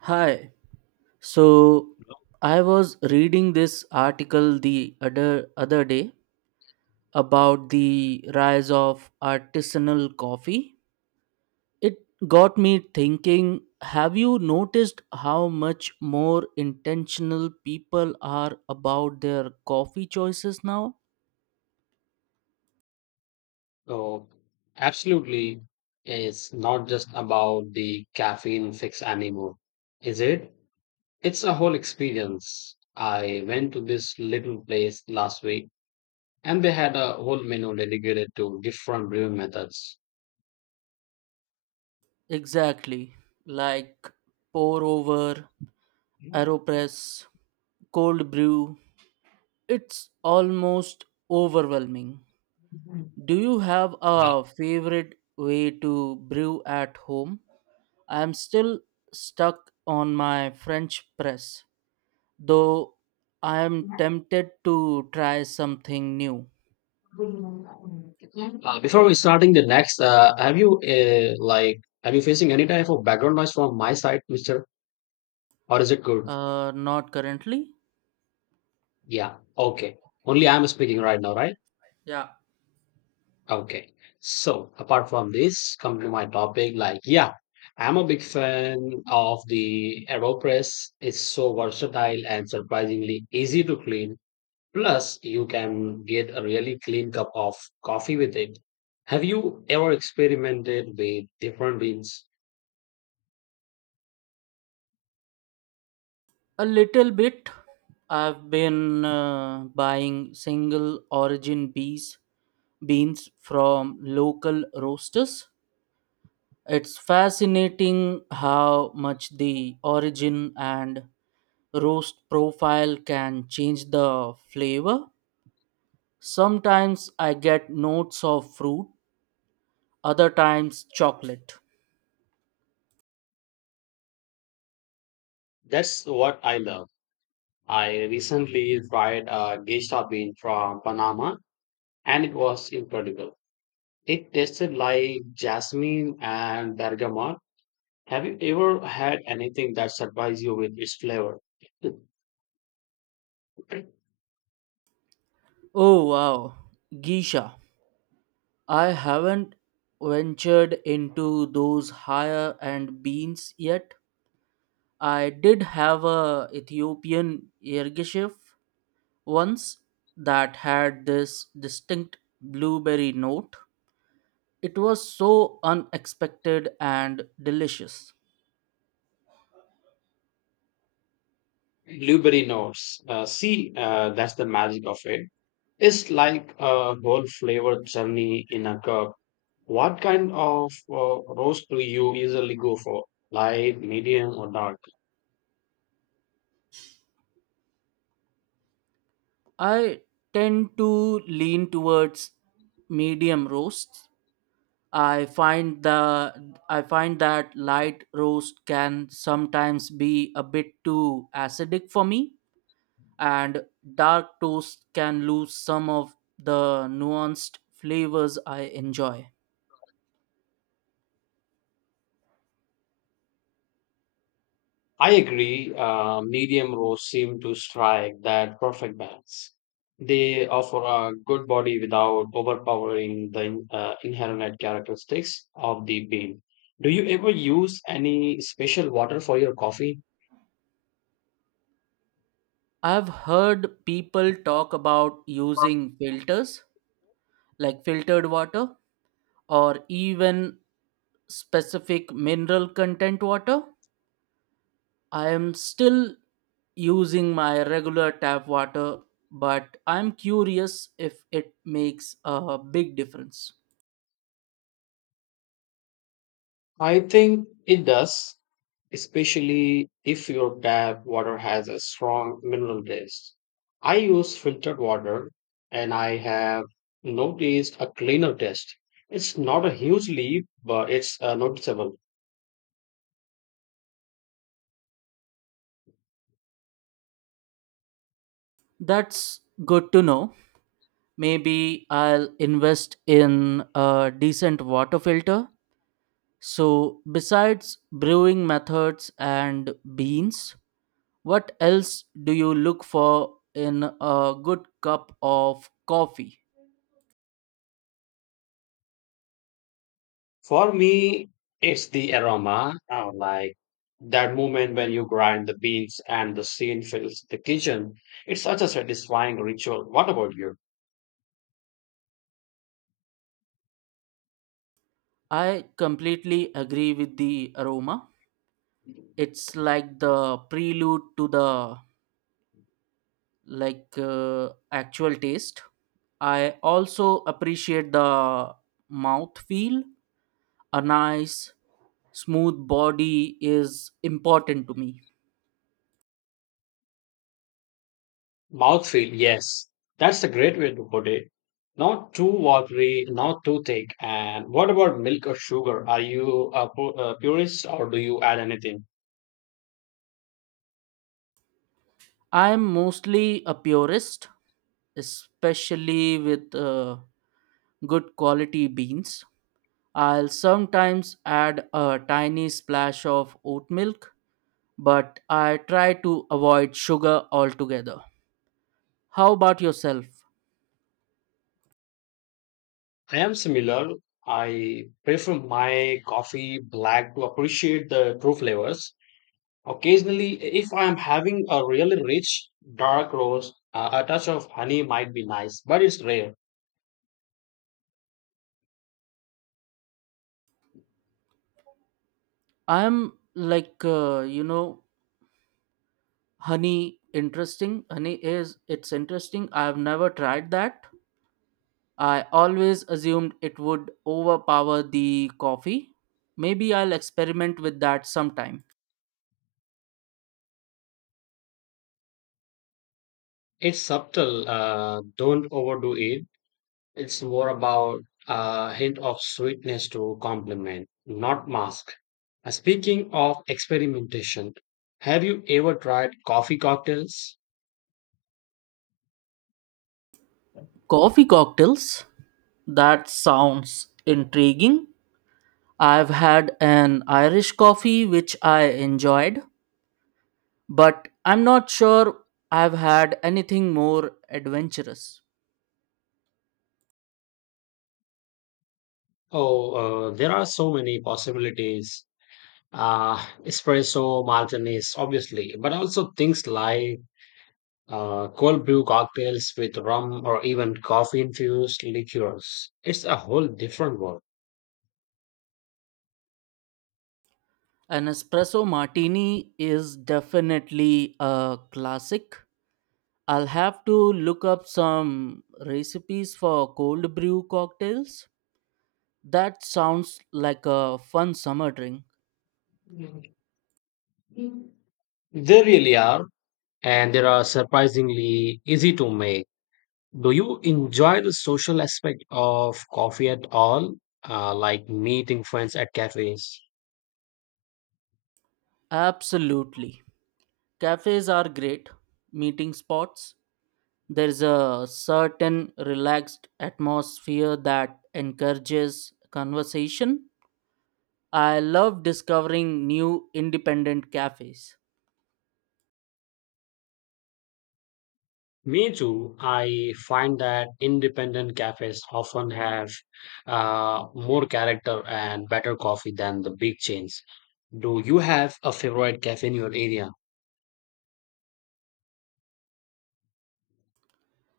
Hi. So I was reading this article the other day about the rise of artisanal coffee. It got me thinking, have you noticed how much more intentional people are about their coffee choices now? Oh, absolutely. It's not just about the caffeine fix anymore, is it? It's a whole experience. I went to this little place last week and they had a whole menu dedicated to different brewing methods. Exactly. Like pour over, Uh, aeropress, cold brew. It's almost overwhelming. Do you have a favorite way to brew at home? I am still stuck on my French press, though I am tempted to try something new. Before we starting the next, have you have you facing any type of background noise from my side, Mister, or is it good? Not currently. Yeah, okay. Only I'm speaking right now, right? Yeah, Okay. So apart from this, come to my topic. Like, yeah, I'm a big fan of the AeroPress. It's so versatile and surprisingly easy to clean. Plus, you can get a really clean cup of coffee with it. Have you ever experimented with different beans? a little bit. I've been buying single origin bees beans from local roasters. It's fascinating how much the origin and roast profile can change the flavor. Sometimes I get notes of fruit, other times chocolate. That's what I love. I recently tried a geisha bean from Panama and it was incredible. It tasted like jasmine and bergamot. Have you ever had anything that surprised you with its flavor? The Oh wow, Geisha. I haven't ventured into those higher end beans yet. I did have a Ethiopian ergeshef once that had this distinct blueberry note. It was so unexpected and delicious. blueberry notes. See, that's the magic of it. It's like a whole flavor journey in a cup. What kind of roast do you usually go for? Light, medium, or dark? I tend to lean towards medium roasts. I find that light roast can sometimes be a bit too acidic for me and dark toast can lose some of the nuanced flavors I enjoy. I agree. Medium roasts seem to strike that perfect balance. They offer a good body without overpowering the inherent characteristics of the bean. Do you ever use any special water for your coffee? I've heard people talk about using filters like filtered water or even specific mineral content water. I am still using my regular tap water, but I'm curious if it makes a big difference. I think it does, especially if your tap water has a strong mineral taste. I use filtered water and I have noticed a cleaner taste. It's not a huge leap, but it's noticeable. That's good to know. Maybe I'll invest in a decent water filter. So, besides brewing methods and beans, what else do you look for in a good cup of coffee? For me, it's the aroma, like that moment when you grind the beans and the scene fills the kitchen. It's such a satisfying ritual. What about you? I completely agree with the aroma. It's like the prelude to the actual taste. I also appreciate the mouth feel. A nice smooth body is important to me. Mouthfeel, yes. That's a great way to put it. Not too watery, not too thick. And what about milk or sugar? Are you a a purist or do you add anything? I'm mostly a purist, especially with good quality beans. I'll sometimes add a tiny splash of oat milk, but I try to avoid sugar altogether. How about yourself? I am similar. I prefer my coffee black to appreciate the true flavors. Occasionally, if I am having a really rich dark roast, a touch of honey might be nice, but it's rare. I'm like, you know, honey interesting. Honey is, it's interesting. I've never tried that. I always assumed it would overpower the coffee. Maybe I'll experiment with that sometime. It's subtle. Don't overdo it. It's more about a hint of sweetness to complement, not mask. Speaking of experimentation, have you ever tried coffee cocktails? Coffee cocktails? That sounds intriguing. I've had an Irish coffee which I enjoyed, but I'm not sure I've had anything more adventurous. Oh, there are so many possibilities. uh, Espresso martinis, obviously, but also things like cold brew cocktails with rum or even coffee infused liqueurs. It's a whole different world. An espresso martini is definitely a classic. I'll have to look up some recipes for cold brew cocktails. That sounds like a fun summer drink. They really are, and they are surprisingly easy to make. Do you enjoy the social aspect of coffee at all? Like meeting friends at cafes? Absolutely. Cafes are great meeting spots. There's a certain relaxed atmosphere that encourages conversation. I love discovering new independent cafes. Me too. I find that independent cafes often have more character and better coffee than the big chains. Do you have a favorite cafe in your area?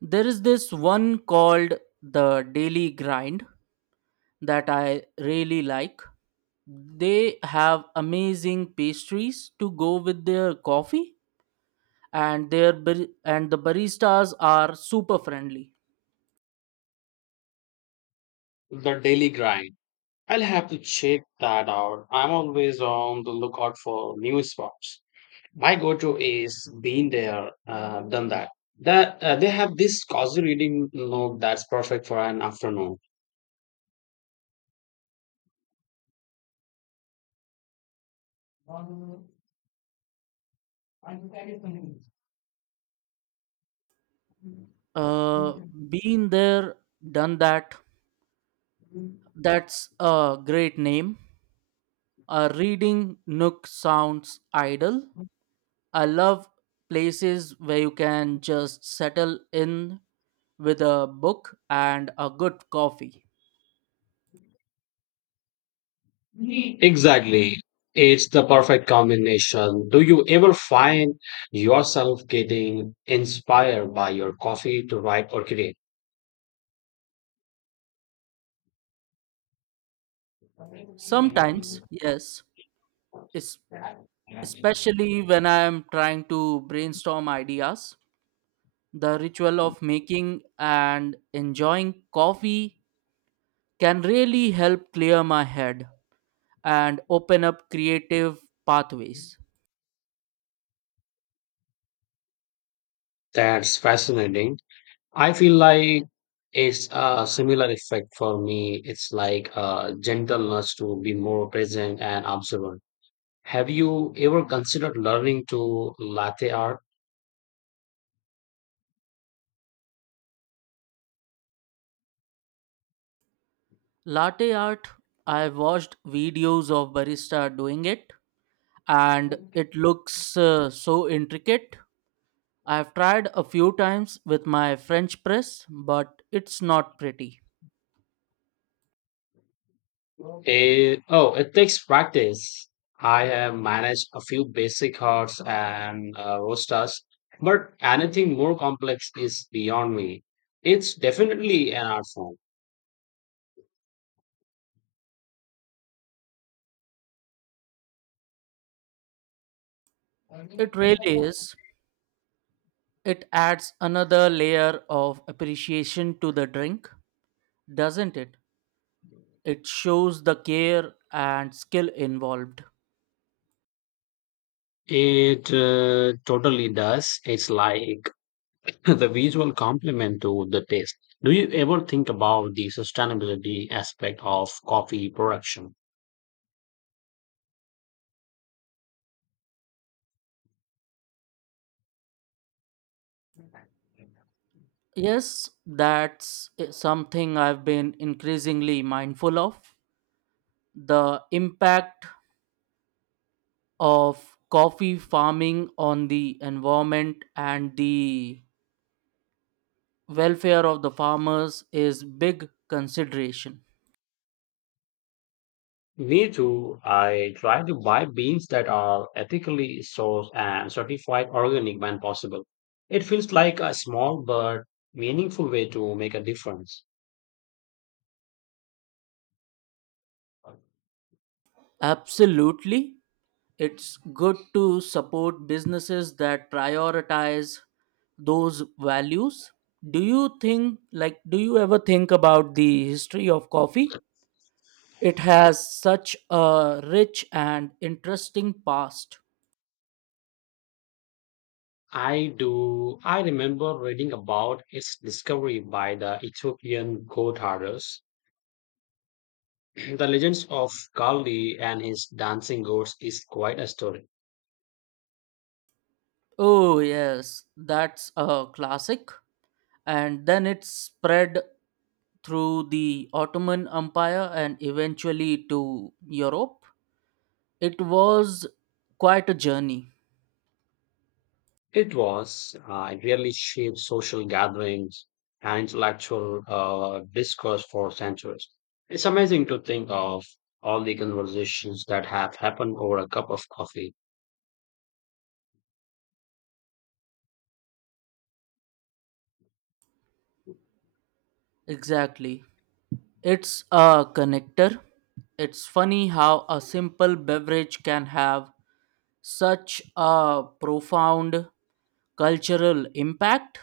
There is this one called The Daily Grind that I really like. They have amazing pastries to go with their coffee and and the baristas are super friendly. The Daily Grind. I'll have to check that out. I'm always on the lookout for new spots. My go-to is been there, done that. That they have this cozy reading nook that's perfect for an afternoon. Uh been there, done that. That's a great name. A reading nook sounds idle. I love places where you can just settle in with a book and a good coffee. Exactly. It's the perfect combination. Do you ever find yourself getting inspired by your coffee to write or create? Sometimes, yes, es- especially when I am trying to brainstorm ideas, the ritual of making and enjoying coffee can really help clear my head and open up creative pathways. That's fascinating. I feel like it's a similar effect for me. It's like a gentleness to be more present and observant. Have you ever considered learning to latte art? Latte art, I watched videos of barista doing it and it looks so intricate. I've tried a few times with my French press, but it's not pretty. It, oh, it takes practice. I have managed a few basic horse and roosters, but anything more complex is beyond me. It's definitely an art form. It really is. It adds another layer of appreciation to the drink, doesn't it? It shows the care and skill involved. It totally does. It's like the visual complement to the taste. Do you ever think about the sustainability aspect of coffee production? Yes, that's something I've been increasingly mindful of. The impact of coffee farming on the environment and the welfare of the farmers is big consideration. Me too. I try to buy beans that are ethically sourced and certified organic when possible. It feels like a small but meaningful way to make a difference. Absolutely. It's good to support businesses that prioritize those values. Do you ever think about the history of coffee? It has such a rich and interesting past. I do. I remember reading about its discovery by the Ethiopian goat herders. The legends of Kali and his dancing goats is quite a story. Oh, yes, that's a classic. And then it spread through the Ottoman Empire and eventually to Europe. It was quite a journey. It was. It really shaped social gatherings and intellectual discourse for centuries. It's amazing to think of all the conversations that have happened over a cup of coffee. Exactly. It's a connector. It's funny how a simple beverage can have such a profound cultural impact.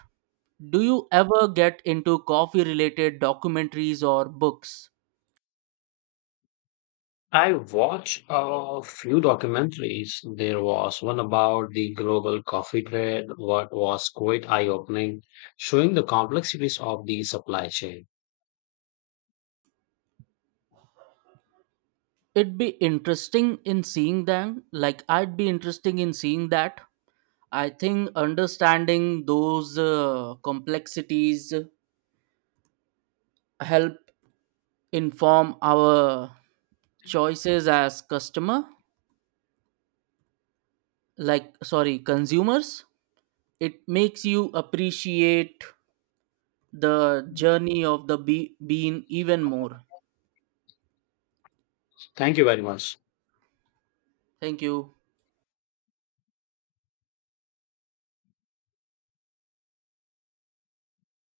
Do you ever get into coffee related documentaries or books? I watched a few documentaries. There was one about the global coffee trade, what was quite eye opening, showing the complexities of the supply chain. It'd be interesting in seeing them. Like, I'd be interesting in seeing that. I think understanding those complexities help inform our choices as customer like sorry consumers. It makes you appreciate the journey of the bean even more. Thank you very much. Thank you.